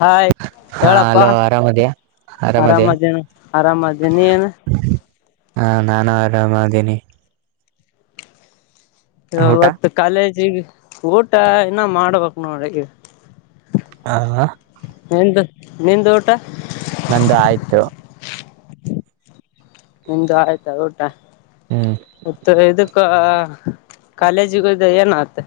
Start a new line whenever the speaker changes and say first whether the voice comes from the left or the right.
left: Hi
right: ಹಾ
left: ಹೇಳಪ್ಪ
right: hello ಆರಾಮದ್ಯಾ ಆರಾಮದ್ಯಾ
left: ಆರಾಮದೇನ ಆರಾಮದೀನಿ ನೀನು
right: ಹಾ ನಾನು ಆರಾಮ್ದೀನಿ ಊಟ
left: ಇವತ್ತು ಕಾಲೇಜಿಗೆ ಊಟ ಇನ ಮಾಡ್ಬೇಕ್ ನೋಡಿಗೆ
right: ಹ
left: ನಿಂದು ಊಟ
right: ನಂದು ಆಯ್ತು
left: ನಿಂದ ಆಯ್ತಾ ಊಟ
right: ಹ್ಮ್
left: ಮತ್ತ ಇದಕ್ಕ ಕಾಲೇಜಿಗದಏನತ್ತ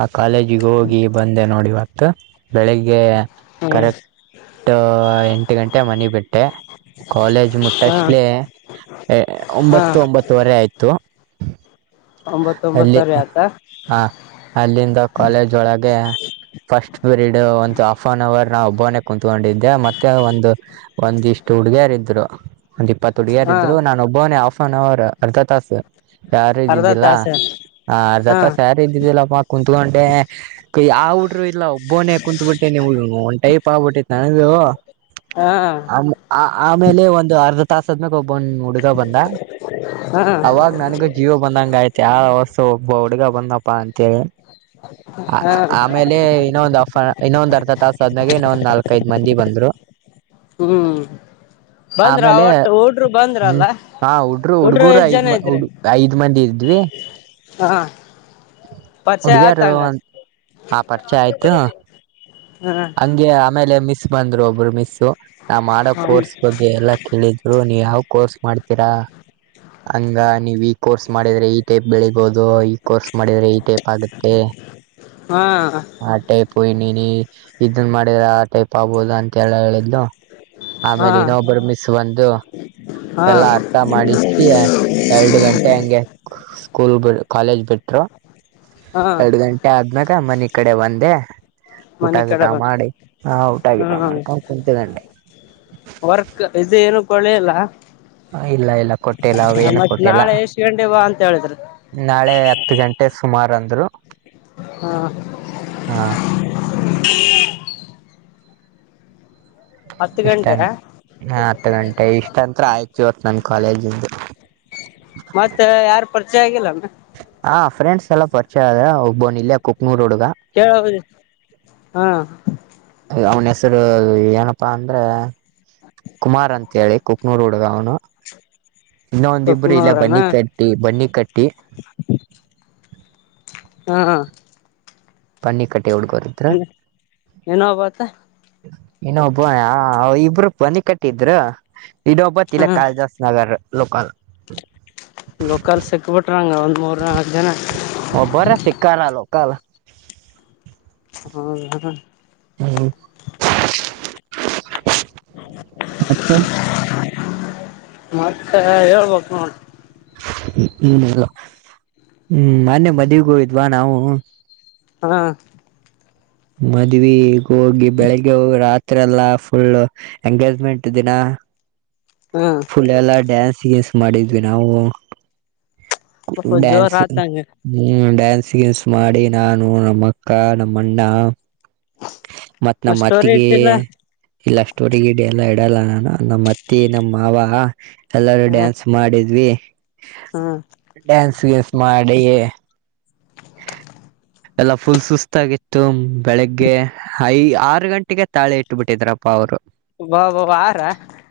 right: ಆ ಕಾಲೇಜಿಗೆ ಹೋಗಿ ಬಂದೆ ನೋಡಿಇವತ್ತು ಬೆಳಿಗ್ಗೆ
left: ಹ್ಮ್
right: ಕರೆಕ್ಟ್ ಎಂಟು ಗಂಟೆ ಮನೆ ಬಿಟ್ಟೆ ಕಾಲೇಜ್
left: ಹಾ
right: ಮುಟ್ಟಷ್ಟಲೇ
left: ಹಾ
right: ಒಂಬತ್ತು ಒಂಬತ್ತುವರೆ ಆಯ್ತು ಅಲ್ಲಿ
left: ಒಂಬತ್ತೊಂಬತ್ತರೆ ಆಯತಾ
right: ಹ ಅಲ್ಲಿಂದ ಕಾಲೇಜ್ ಒಳಗೆ ಫಸ್ಟ್ ಪಿರೀಡ್ ಒಂತ ಹಫ್ ಆನ್ ಅವರ್ ನಾ ಒಬ್ಬನೇ ಕುಂತ್ಕೊಂಡಿದ್ದೆ ಮತ್ತೆ ಒಂದಂದು ಒಂದ ಇಷ್ಟು ಹುಡುಗಿಯರ ಇದ್ರು ಒಂದ್ ಇಪ್ಪತ್ ಹುಡುಗರ
left: ಹಾ
right: ಇದ್ರು ನಾನು ಒಬ್ಬವನೇ ಹಫ್ನ್ ಅವರ್ ಅರ್ಧ ತಾಸ ಯಾರ ಇದ
left: ತ್ತ ಸ
right: ಹ ಅರ್ ಜತ್ರ ಸ್ಯಾರಿ ಇದ್ದಿದ್ದಿಲ್ಲಪ್ಪ ಕುಂತ್ಕೊಂಡೆ ಯಾವ ಟರು ಇಲ್ಲ ಒಬ್ಬೊನೇ ಕುಂತ್ ಬಿಟ್ಟೆ ಒನ್ ಟೈ ಪಾಬಿಟ್ಟಿತ್ತು ನನದು
left: ಹಾ
right: ಆ ಆಮೇಲೆ ಒಂದು ಅರ್ಧ ತಾಸದ್ಮೇಕ್ ಒಬ್ಬನ್ ಹುಡುಗ ಬಂದ
left: ಹಾ
right: ಅವಾಗ ನನಗೂ ಜೀವ ಬಂದಂಗ ಆಯ್ತ ಯಾವ ವಸ್ತು ಒಬ್ಬ ಹುಡುಗ ಬಂದಪ್ಪಾ ಅಂತೇಳಿ ಆ
left: ಹಾ
right: ಆಮೇಲೆ ಇನ್ನೊಂದ್ ಅಫ ಇನ್ನೊಂದ್ ಅರ್ಧ ತಾಸ ಆದನಾಗೆ ಇನ್ನೊಂದ್ ನಾಲ್ಕೈದ್ ಮಂದಿ ಬಂದ್ರು
left: ಹ್ಮ್ ಬಂದ್ರ
right: ಆಮೇಲೆ
left: ಒಟ್ಟು ಹುಡ್ರು ಬಂದ್ರ
right: ಹ್ಮ್
left: ಅಲ್ಲ
right: ಹಾ
left: ಹುಡ್ರು
right: ಹುಡ್ಗೂರು
left: ಎಷ್ಟ್
right: ಐದ್
left: ಜನ
right: ಮ-
left: ಇದ್ರೆ
right: ಹುಡ್ ಐದ್ ಮಂದಿ ಇದ್ವಿ
left: ಹಾ ಪರಿಚಯ ಆತ
right: ಹುಡ್ಗಿಯಾರು
left: ಹಂಗಾರ
right: ಆ ಪರಿಚಯ ಆಯ್ತು.
left: ಹಾ
right: ಹಂಗೆ ಆಮೇಲೆ ಮಿಸ್ ಬಂದ್ರು ಒಬ್ರು ಮಿಸ್. ನಾ ಮಾಡೋ ಕೋರ್ಸ್
left: ಹಾ
right: ಬಗ್ಗೆ ಎಲ್ಲಾ ಕೇಳಿದ್ರು ನೀವ್ ಯಾವ್ ಕೋರ್ಸ್ ಮಾಡ್ತೀರಾ? ಹಂಗ ನೀವ್ ಈ ಕೋರ್ಸ್ ಮಾಡಿದ್ರೆ ಈ ಟೈಪ್ ಬೆಳಿಬೋದು ಈ ಕೋರ್ಸ್ ಮಾಡಿದ್ರೆ ಈ ಟೈಪ್ ಆಗುತ್ತೆ ಆ ಟೖಪು ಇನೀ ನೀ ಇದನ್ ಮಾಡಿದ್ರ ಆ ಟೈಪ್ ಆಗ್ಬಹುದು ಅಂತ ಎಲ್ಲ ಹೇಳಿದ್ಲು.
left: ಹಾ
right: ಆಮೇಲೆ ಇನ್ನೊಬ್ಬರು ಮಿಸ್ ಬಂದು
left: ಹಾ
right: ಎಲ್ಲ ಅರ್ಥ ಮಾಡಿಸಿ ಎರ್ಡು ಗಂಟೆ ಹಂಗೆ ಸ್ಕೂಲ್ ಬಿ ಕಾಲೇಜ್ ಬಿಟ್ರು
left: ಹಾ
right: ಎರ್ಡು ಗಂಟೆ ಆದ್ಮ್ಯಾಗ ಮನಿ ಕಡೆ ಬಂದೇ ಊಟ
left: ಮನಿ
right: ಗಿಟ
left: ಕಡೆ ಬಾ
right: ಮಾಡಿ ಹಾ ಊಟ ಗಿಟ
left: ಹ್ಮ
right: ಮಾಡ್ಕೊಂಡ್ ಕುಂತ್ಕೂಂಡೆ.
left: ವರ್ಕ್ ಇದು ಏನು ಕೊಳಿಲ್ಲ?
right: ಇಲ್ಲ ಇಲ್ಲ ಕೊಟ್ಟಿಲ್ಲ ಅವೇನು ಕೊಟ್ಟಿಲ್ಲ
left: ನಾಳೆ ಎಷ್ಟ್ ಗಂಟೆ ಬಾ ಅಂತ ಹೇಳಿದ್ರು
right: ನಾಳೆ ಹತ್ತು ಗಂಟೆ ಸುಮಾರು ಅಂದ್ರು.
left: ಹಾ
right: ಹಾ
left: ಹತ್ತು ಗಂಟೆ?
right: ಹಾ ಹತ್ತು ಗಂಟೆ ಇಷ್ಟಂತ್ರ ಆಯ್ತು ಇವತ್ತು ನನ್ ಕಾಲೇಜಿಂದು.
left: ಮತ್ತ ಯಾರ್ ಪರಿಚಯ ಆಗಿಲ್ಲಾನು?
right: ಆ ಫ್ರಂಡ್ಸ್ ಎಲ್ಲ ಪರಿಚಯ ಆದ ಒಬ್ಬನ್ ಇಲ್ಲೆ ಕು
left: [unintelligible] ಹಾ
right: ಅವ್ನು ಹೆಸರು ಏನಪ್ಪಾ ಅಂದ್ರೆ ಕುಮಾರ್ ಅಂತ ಹೇಳಿ ಕುಕ್ನೂರ್ ಹುಡ್ಗ ಅವ್ನು. ಇನ್ನೊ ಒಂದಿಬ್ರು ಇಲ್ಲೆ
left: ಕೊಕ್ನೂರನ
right: ಬನ್ನಿ ಕಟ್ಟಿ ಬನ್ನಿ ಕಟ್ಟಿ.
left: ಹ್ಮ ಹಾ
right: ಪನ್ನಿ
left: ಇನ್ನೊಬಾತ್ತ?
right: ಇನ್ನೊಬ್ಬ ಇಬ್ರು ಬನ್ನಿ ಕಟ್ಟಿದ್ರು.
left: ಹಾ
right: ಇಡೋಪತಿಲ್ಲ ಕಳ್ದಾಸ್ ನಗರ್ ಲೋಕಲ್.
left: ಲೋಕಲ್ ಸಿಕ್ಬಿಟ್ರಂಗ ಒಂದ್ ಮೂರ್ ಹತ್ತು ಜನ
right: ಕಲ್
left: ಅ ಹ
right: ಹೌ ಮತ್ತೆ
left: ಮತ್ತೆ ಹೇಳ್ಬೇಕ ನೋ
right: ಹ್ಮ್ ಏನಿಲ್ಲ ಹ್ಮ್ ಮೊನ್ನೆ ಮದ್ವಿಗ ಹೋಗಿದ್ವಾ ನಾವು
left: ಹಾ
right: ಮದ್ವಿಗ್ ಹೋಗಿ ಬೆಳಿಗ್ಗೆ ಹೋಗಿ ರಾತ್ರಿ ಎಲ್ಲ ಫುಲ್ ಎಂಗೇಜ್ಮೆಂಟ್ ದಿನ
left: ಹಾ
right: ಫುಲ್ ಎಲ್ಲ ಡ್ಯಾನ್ಸ್ ಗೀನ್ಸ್ ಮಾಡಿದ್ವಿ ನಾವು.
left: ಸ್ವಲ್ಪ ಜೋರ್
right: ಡ್ಯಾನ್ಸ್
left: ಆತಂಗ
right: ಹ್ಮ್ ಡ್ಯಾನ್ [unintelligible] ಮಾಡಿ ನಾನು ನಮ್ಮ ಅಕ್ಕ ನಮ್ಮಣ್ಣ. ಮತ್ತ್
left: ಮ
right: ನಮ್ಮ್
left: ಸ್ಟೋರಿ
right: ಅತ್ತಿಗೆ
left: ಇಟ್ಟಿಲ್ಲ
right: ಇಲ್ಲ ಸ್ಟೋರಿ ಗೀಡಿ ಎಲ್ಲಾ ಇಡಲ್ಲ ನಾನು ನಮ್ಮ್ ಅತ್ತಿ ನಮ್ಮ ಮಾವ ಎಲ್ಲರೂ
left: ಹ್ಮ
right: ಡ್ಯಾನ್ಸ್ ಮಾಡಿದ್ವಿ.
left: ಹ್ಮ
right: ಡ್ಯಾನ್ಸ್ ಗೀಸ್ ಮಾಡೀ ಎಲ್ಲಾ ಫುಲ್ ಸುಸ್ತಾಗಿತ್ತು ಬೆಳಿಗ್ಗೆ ಐ ಆರು ಗಂಟೆಗೆ ತಾಳೆ ಇಟ್ಟುಬಿಟ್ಟಿದ್ರಪ್ಪ ಅವ್ರು.
left: ಬಾ ಬಾ ವಾರ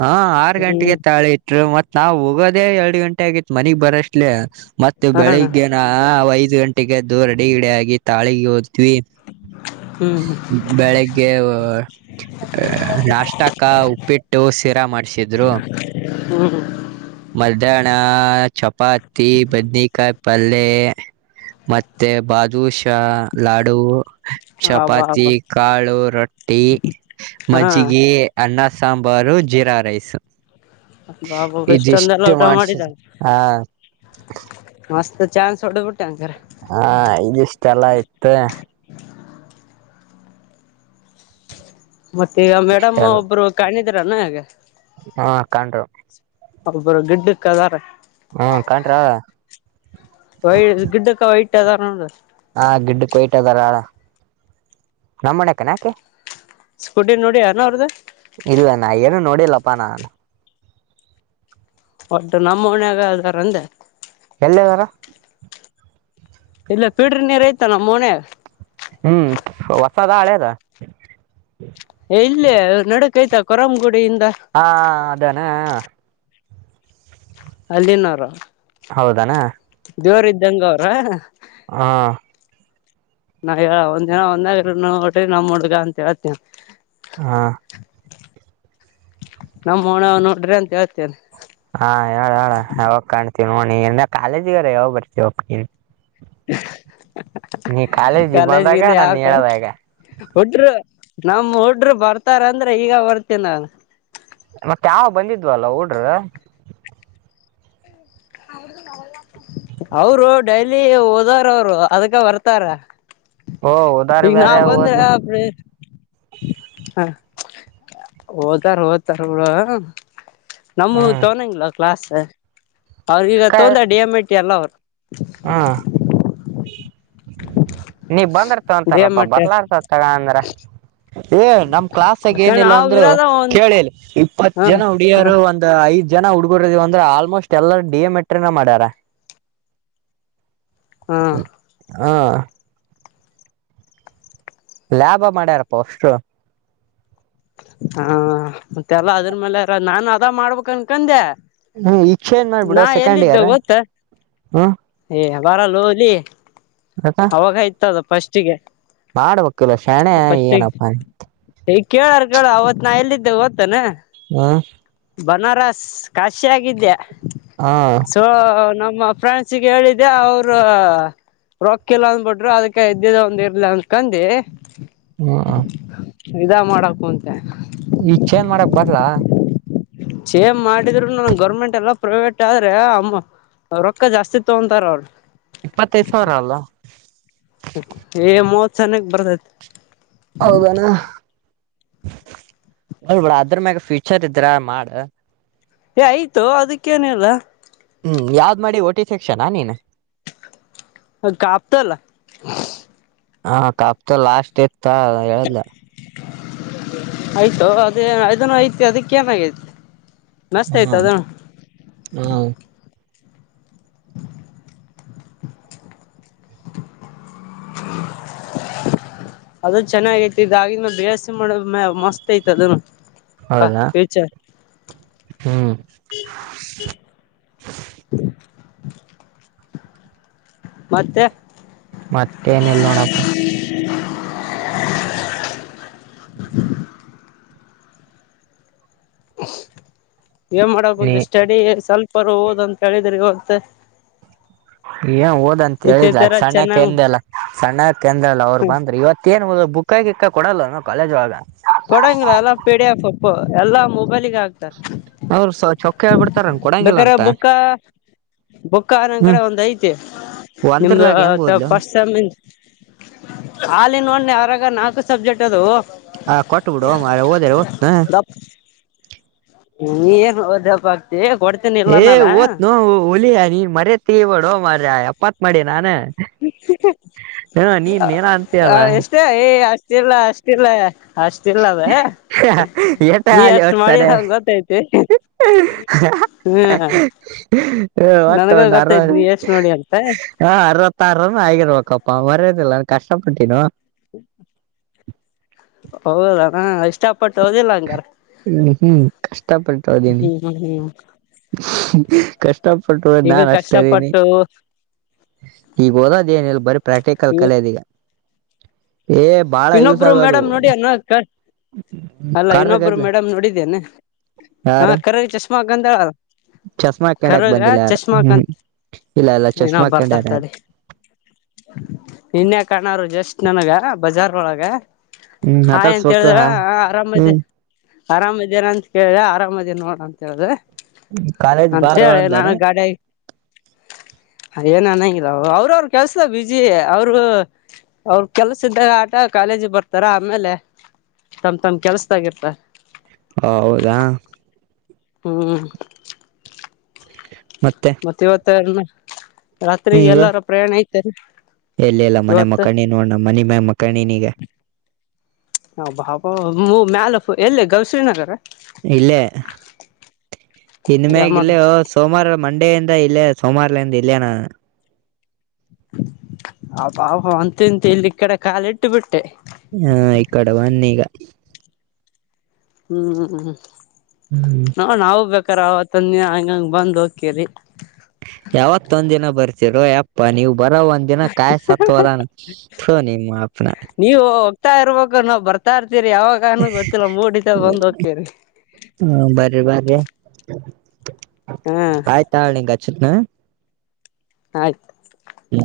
right: ಹಾ ಆರು ಗಂಟೆಗೆ
left: ಹ್ಮ್
right: ತಾಳಿ ಇತ್ತು. ಮತ್ ನಾವು ಹೋಗೋದಾಗ್ ಎರಡು ಗಂಟೆ ಆಗಿತ್ ಮನಿಗ್ ಬರಷ್ಟಲೇ ಮತ್ತೆ
left: ಹಾ
right: ಬೆಳಿಗ್ಗೆ ನಾವ್ ಐದ ಗಂಟೆಗೆದ್ದು ರಡಿಗಿಡೆ ಆಗಿ ತಾಳಿಗೆ ಹೋದ್ ವಿ
left: ಹ್ಮ್
right: ಬೆಳಿಗ್ಗೆ ನಾಷ್ಟಕ ಉಪ್ಪಿಟ್ಟು ಶೀರಾ ಮಾಡ್ಸಿದ್ರು.
left: ಹ್ಮ್
right: ಮಧ್ಯಾಹ್ನ ಚಪಾತಿ ಬದನಕಾಯ ಪಲ್ಲೆ ಮತ್ತೆ ಬಾದಷ ಲಾಡು
left: ಹಬಾ
right: ಚಪಾತಿ
left: ಹಬಾ
right: ಕಾಳು ರೊಟ್ಟಿ
left: ಹಾ
right: ಮಜ್ಗೆ ಅನ್ನ ಸಾಂಬಾರ್ ಜೀರಾ ರೈಸ್
left: ಬಾಬ ಇಷ್ಟೊಂದಲ್ಲ
right: ಇದಿಷ್ಟು
left: ಊಟ
right: ಮಾಡ್ಸ
left: ಮಾಡಿದ
right: ಹ
left: ಮಸ್ತ್ ಚಾನ್ಸ್ಡ್ಡಟ್ಟ್ಯಾನ್ ಸರ್
right: ಹಾ ಇದಿಷ್ಟೆಲ್ಲ ಆಯತ
left: ಮತ್ತೆ ಈಗ ಮೇಡಮ್
right: ಇಷ್ಟೆಲ್ಲ
left: ಒಬ್ರು ಕಾಣಿದ್ರಾನ ಈಗ
right: ಹಾ ಕಂಡರು
left: ಒಬ್ಬರು ಗಿಡ್ಡಕ್ಕದಾರೆ
right: ಹ್ಮ ಕಂಡ್ರ
left: ವೈ ಗಿಡ್ಡಕ್ಕ ವೈಟ್ ಅದಾರ
right: ಹಾ ಗಿಡ್ಡ ಕೊಯಟ್ಟದಾರಳ ನಮ್ಮಣಕನ ಯಾಕೆ
left: ಸ್ಕುಡಿ ನೋಡಿ ಯಾರ ಅವ್ರ್ದ
right: ನೋಡಿಲ್ಲಪ್ಪ ನಾನ್
left: ಒಟ್ಟು ನಮ್ಮ ಮನಾಗ ಅದಾರಂದ
right: ಅಲ್ಲ ಸರ
left: ಇಲ್ಲ ಪೀಡ್ರ ನೀರ್ ಐ್ತ ನಮ್ಮ ಮೊನ
right: ಹ್ಮ್ ಹೊಸದ ಹಳೆದ
left: ಇಲ್ಲಿ ನಡಕ್ ಐತ ಕೊರಂಗುಡಿಯಿಂದ
right: ಹಾ ಅದಾನ
left: ಅಲ್ಲಿನಾರ
right: ಹೌದನಾ
left: ದೇವ್ರ ಇದ್ದಂಗ ಅವ್ರ
right: ಹಾ
left: ನಾ ಹೇಳ ಒಂದ ದಿನ ಒಂದಾಗಟ್ರಿ ನಮ್ ಹುಡ್ಗ ಅಂತ ಹೇಳ್ತೇನ
right: ಹಾ
left: ನಮ್ಮ ಹೋಣ ನೋಡ್ರಿ ಅಂತ ಹೇಳ್ತೇನೆ
right: ಹಾ ಹೇಳಳ್ ಹೇಳ ಯಾವಾಗ ಕಾಣ್ತೀವ ನೋಂದ ಕಾಲೇಜಗಾರ ಯಾವಾಗ್ ಬರ್ತವ ಕಾಲೇಜ್ ಬಂದಾಗ
left: ಕಾಲೇಜ್ಗಿಂದ
right: ನಾನ್
left: ಯಾವ
right: ಹೇಳದಾಗ
left: ಹಟರು ನಮ್ ಹಡ್ರು ಬರ್ತಾರಂದ್ರೆ ಈಗ ಬರ್ತನ
right: ಮತ್ತೆ ಯಾವ ಬಂದಿದ್ವಲ್ಲ ಊಡ್ರ
left: ಅವರು ಡೈಲಿ ಓದಾರ ಅವರು ಅದಕ್ಕ ಬರ್ತಾರ
right: ಓ ಉದಾರ್
left: ಈಗ ನಾ
right: ಬೇರೆ
left: ಬಂದ್ರೆ
right: ಓದ್ಲ
left: ಅ್ರ ಹಾ ಓತಾರ ಓದ್ತಾರ ನಡ ನಮ
right: ಹ್ಮ್
left: ತಗೊಂಡಂಗಿಲ್ಲ ಕ್ಲಾಸ್ ಅವ್ರ ಈಗ ತೊಂದ ಡಿ ಎಂ ಐ ಟಿ ಎಲ್ಲ ಅವ್ರು
right: ಹಾ ನೀ ಬಂದ ರ್
left: ಡಿ ಎಂ
right: ತೊಂತಾರಪ್ಪ
left: ಎ ಟಿ
right: ಬರ್ಲತ ತಗ ಅಂದ್ರ ಏ ನಮ್ ಕ್ಲಾಸ್ಗ
left: ಯಾಕಂದ್ರೆ
right: ಏನಿಲ್ಲ
left: ನಾವ್
right: ಅಂದ್ರು
left: ಇರೋದ ಒಂದ್
right: ಕೇಳಿ ಇಪ್ಪತ್ತು
left: ಹಾ
right: ಜನ
left: ಹಾ
right: ಉಡಿಯೋರು ಒಂದು ಐದು ಜನ ಹುಡ್ಗರ್ದೀವ ಅಂದ್ರೆ ಆಲ್ಮೋಸ್ಟ್ ಎಲ್ಲರ ಡಿಯೋಮೆಟ್ರಿನ ಮಾಡ್ಯಾರ
left: ಹ್ಮ್
right: ಹಾ ಲಾಭ ಮಾಡ್ಯಾರಪ್ಪ ಅಷ್ಟು
left: ಹಾ ಮತ್ತೆಲ್ಲ ಅದ್ರ ಮೇಲೆ ನಾನು ಅದ ಮಾಡ್ಬೇಕಕ್ ಅನ್ಕಂದೆ
right: ಹ್ಮ್ ಈಕ್ಷೇನ್ ಮಾಡ್ಬಿಡು
left: ನಾ
right: ಸೆಕೆಂಡ್
left: ಎಲ್ಲಿದ್ದು
right: ಇಯರ್
left: ಗೊತ್ತ
right: ಹ್ಮ್
left: ಏ ಬರಲ್ಲೋಲಿ ಅವಾಗಯ್ತದ ಫಸ್ಟ್ಗೆ
right: ಮಾಡ್ಬೇಕಿಲ್ಲ ಶಣೆ ಏನಪ್ಪಾ
left: ಈಗ ಕೇಳಾರ ಕೇಳ ಅವತ್ ನಾ ಎಲ್ಲಿದ್ದೆ ಗೊತ್ತತಾನ
right: ಹ
left: ಬನಾರಸ್ ಕಾಶಿ ಆಗಿದ್ದೆ
right: ಹಾ
left: ಸೊ ನ ಮ್ಮ ಫ್ರ್ಯಾನ್ಗೆ ಹೇಳಿದ್ದೆ ಅವರು ರೊಕ್ಕಲ್ಲ ಅಂದ್ಬಿಟ್ರು ಅದಕ್ಕೆ ಎದ್ದಿದ ಒಂದ್ ಇರ್ಲಿ ಅಂದಕಂದಿ
right: ಹ್ಮ ಹ್ಮ
left: ಇದ ಮಾಡಕು ಅಂತೆ
right: ಈ ಚೇಂಜ್ ಮಾಡಕ್ ಬರ್ಲಾ
left: ಚೇಮ್ ಮಾಡಿದ್ರು ನನ್ ಗೌರ್ಮೆಂಟ್ ಎಲ್ಲ ಪ್ರೈವೇಟ್ ಆದ್ರೆ ಅಮ್ಮ ರೊಕ್ಕ ಜಾಸ್ತಿ ತಗೊಂತಾರ ಅವರು
right: ಇಪ್ಪತ್ತೈದು ಸಾವಿರ ಅಲ್ಲ
left: ಏ ಮೂವತ್ ಸನಕ್ ಬರ್ತೈತ್
right: ಹೌದಣ ಹಳ್ಬಡ ಅದ್ರ ಮ್ಯಾಗ ಫ್ಯೂಚರ್ ಇದ್ರ ಮಾಡ
left: ಏ ಆಯ್ತು ಅದಕ್ಕೇನಲ್ಲ
right: ಹ್ಮ್ ಯಾವ್ದ್ ಮಾಡಿ ಒಟ್ಟಿ ತೆಕ್ಷನಾ ನೀನ್
left: ಅ ಕಾಪ್ತಲ್ಲ
right: ಹಾ ಕಾಪ್ತ ಲಾಸ್ಟ್ ಇತ ಹೇಳದ್ಲ
left: ಆಯ್ತು ಅದೇ ಅದನ್ನು ಐತಿ ಅದಕ್ಕ ಏನಾಗೈತಿ
right: ಹ್ಮ ಹ್ಮ್
left: ಅದು ಚೆನ್ನಾಗೈತಿ ಇದ ಆಗ ಮ ಬೇಸ ಮಾಡ ಮಸ್ತ್ ಐತ್ ಅದ
right: ಹೌದಾ ಹ್ಮ್
left: ಮತ್ತೆ
right: ಮತ್ತೆ ಏನೆಲ್ಲ ನೋಡಪ್ಪ
left: ಏನ್ ಮಾಡಕ್
right: ನೀ
left: ಉಂತ ಸ್ಟಡಿ ಸ್ವಲ್ಪ ಬರ್ ಹೋದಂತ ಹೇಳಿದ್ರಿ ಮಂತೆ
right: ಏನ್ ಹಓದಂತ ಹೇಳಿದ್ರ ಸಣ್ಣಕ್ಕೆ
left: ಚೆನ್ನಾಗ್
right: ಎಂದಲ್ಲ ಸಣ್ಣಕ ಎಂದಲ್ಲ ಅವ್ರು ಬಂದ್ರಿ ಇವತ್ತ ಏನ್ದ ಬುಕ್ ಹಕಿಕ್ಕ ಕೊಡಲ್ಲವ ಕಾಲೇಜ್ವಾಗ
left: ಕೊಡಂಗಿಲ್ಲ ಎಲ್ಲ ಪಿ ಡಿ ಎಫ್ ಎಲ್ಲಾ ಮೊಬೈಲ್ಗ ಆ
right: ಅವ್ರು ಸ ಚೊಕ್ಕ ಹೇಳ್ಬಿಡ್ತಾರನ್ ಕೊಡಂಗಿಲ್ಲ
left: ಬೇಕ್ರ
right: ಅಂತ
left: ಬುಕ್ಕ ಬುಕ್ಕ ಅಂದ್ ಕಡೆ
right: ಹ್ಮ್
left: ಒಂದ್ ಐತಿ ನಿಮ್ದ
right: ಒಂದ್ರಲಾಗ ಹೆಂಗ್ ಓದ್ಲು
left: ಹಾಲ ನೋಡ್ ಅವರಾಗ ನಾಲ್ಕು ಸಬ್ಜೆಕ್ಟ್ ಅದು
right: ಹಾ ಕಟಬಡ ಅಮಾರ ಹೊತ
left: ನೀ ಏನ್ ಓದಪ್ಪ ಆಗ್ತಿ ಕೊಡ್ತೀನಿ
right: ಏ
left: ಇಲ್ಲನಲ್ಲ
right: ಓತ್ ನ ಒಲಿಯ ನೀನ್ ಮರತಿ ಬಡೋ ಮರ ಏಪ್ಪತ್ ಮಾಡಿ ನಾನ ಏನ ಅಂತೀಯಲ್ಲ
left: ಎಷ್ಟೇ ಅಷ್ಟ ಅಷ್ಟ ಇಲ್ಲ ಅಷ್ಟ ಇಲ್ಲ ಅಷ್ಟ ಇಲ್ಲ ಅದ
right: ಎತ
left: ನೀ
right: ಆಲಿ
left: ಅಷ್ಟ್ ಮಾಡಿಲ್ಲ
right: ಒಟ್ಸಾರೆ
left: ಹಂಗ ಗೊತ್ತೈತಿ
right: ಹ್ಮ
left: ಹ್ಮ
right: ಒಟ್ಟ
left: ನನ್ಗ
right: ಒಂದ್ ಅರವ
left: ಗೊತ್ತೈತ್ ನೀ ಎಷ್ಟ್ ನೋಡಿ ಅಂತ
right: ಹ ಅರವತ್ತಾರನು ಆಗಿರ್ಬೇಕಪ್ಪ ಮರ ಕಷ್ಟಪಟ್ಟನ
left: ಹ ಹೌದ ಇಷ್ಟ
right: ಹ್ಮ್ ಹ್ಮ್ ಕಷ್ಟಪಟ್ಟ ಹದೀನಿ
left: ಹ್ಮ್ ಹ್ಮ್ ಹ್ಮ್
right: ಕಷ್ಟಪಟ್ಟು ನಾ
left: ಈಗ
right: ಅಷ್ಟು ಓದಿನಿ
left: ಕಷ್ಟಪಟ್ಟು
right: ಈಗ ಓದೋದ ಏನಿಲ್ಲ ಬರೀ ಪ್ರಾಕ್ಟಿಕಲ್ ಕಲದೀ ಈಗ ಏ ಬಾಳ ಯೂಸ್
left: ಇನ್ನೊಬ್ರು
right: ಆಗೋದು
left: ಮೇಡಮ್ ನೋಡಾನಕ್ಕ ಅಲ್ಲ ಇನ್ನೊಬ್ರು
right: ಕಾರ್ಗದ್ಲ
left: ಮೇಡಮ್ ನೋಡಿದೇನೆ ಹಾ
right: ಯಾರ
left: ಕರರಿ ಚಷ್ಮಾ ಗಂಧ
right: ಚಸ್ಮಾ ಹಾಕೊಂಡಾಕ್
left: ಕರಾಗ
right: ಬಂದಿಲ್ಲ ಯಾರು ಹ್ಮ್
left: ಚಷ್ಮಾಕಂತ
right: ಇಲ್ಲ ಇಲ್ಲ
left: ಏನ
right: ಚಸ್ಮಾ ಹಾಕೊಂಡಾರ ಯಾರು
left: ಬರ್ತಾಡ್ತಾಡಿ ಇನ್ನಯ ಕಣರು ಜಸ್ಟ್ ನನಗ ಬಜಾರ್ ಒಳಗ
right: ಹ್ಮ್
left: ಹಾ ಎಂತ
right: ಮಾತಾಡ್ಸ್ಬೇಕು
left: ಹೇಳಿದ್ರ
right: ಹಾ
left: ಆರಾಮದ
right: ಹ್ಮ್
left: ಅರಾಮದೇನಂತ ಕೇಳ್ದ ಆರಾಮದೇ ನೋಡಂತ ಹೇಳ್ದ
right: ಕಾಲೇಜ್
left: ಅಂತ
right: ಬಾರೋ
left: ಹೇಳಿ
right: ಅಂದಾನ
left: ನಾನು ಗಾಡ ಅಏ ನಾನ ಇಲ್ಲ ಅವ್ರ ಅವರು ಕೆಲ್ಸದ ಬಿಜಿ ಅವರು ಅವ್ರ ಕೆಲ್ಸ ಸ್ಧಾಗ ಆಟ ಕಾಲೇಜಿ ಬರ್ತಾರ ಆಮೇಲೆ ತಮ್ ತಮ ಕೆಲ್ಸದಾಗಿರ್ತ
right: ಹ ಹೌದಾ
left: ಹ್ಮ್
right: ಮತ್ತೆ
left: ಮತ್ತ ಇವತ್ತ ರಾತ್ಗೆ ಎಲ್ಲಾರ ಪ್ರಯಾಣ ಐತೆರಿ
right: ಎಲ್ಲಿ ಇಲ್ಲ ಮನೆ
left: ಇವತ್ತು
right: ಮಕಂಡಿ ನೋಡಣ ಮನೆ ಮ ಮಕ್ಣನಿಗೆ
left: ಹಾ ಬಾಬ ಮ್ಯಾಲ ಎಲ್ಲ ಗೌಶ್ರೀ ನಗರ
right: ಇಲ್ಲೇ ಇನ್
left: ಯಾ
right: ಮ್ಯಾಗ
left: ಮಾಡ್ರ
right: ಇಲ್ಲೇ ಸೋಮವಾರ ಮಂಡೆಯಿಂದ ಇಲ್ಲೇ ಸೋಮವಾರಲಿಂದ ಇಲ್ಲೇ ನಾನು
left: ಅಬಾಬ ಅಂತಂತ ಇಲ್ಲಿ ಈ ಕಡೆ ಕಾಲ ಇಟ್ಟು ಬಿಟ್ಟೆ
right: ಹಾ ಇ ಕಡೆ ಬನ್ನಿ ಈಗ
left: ಹ್ಮ್ ಹ್ಮ್
right: ಹ್ಮ್
left: ನಾ ನಾವವು ಬ ಅಕರ್ ಅವತನ್ ಹಂಗಂಗ ಬ್ ಹೋಗಕಿರಿ
right: ರೋಯ ಅಪ್ಪಾ ನೀವು ಬರೋ ಒಂದ್ನ ಕಾಯ್ ಸತ್ ಅದಾನ ನಿಮ್ಮ ಅಪ್ನ
left: ಇರ್ತ ಇರ್ಬೇಕು ನಾ್ ಬರ್ತಾರ್ತವಿ ರಿ ಯಾವಾಗಾನೂ ಗೊತ್ತಿಲ್ಲ ಮೂರ್ ದಿಸದ ಬಂದ್ ಹಕೇರಿ
right: ಆಯ್ತಾಣ ಗಚ್ಚಟ್ನ
left: ಆಯ್ತು
right: ಹ್ಮ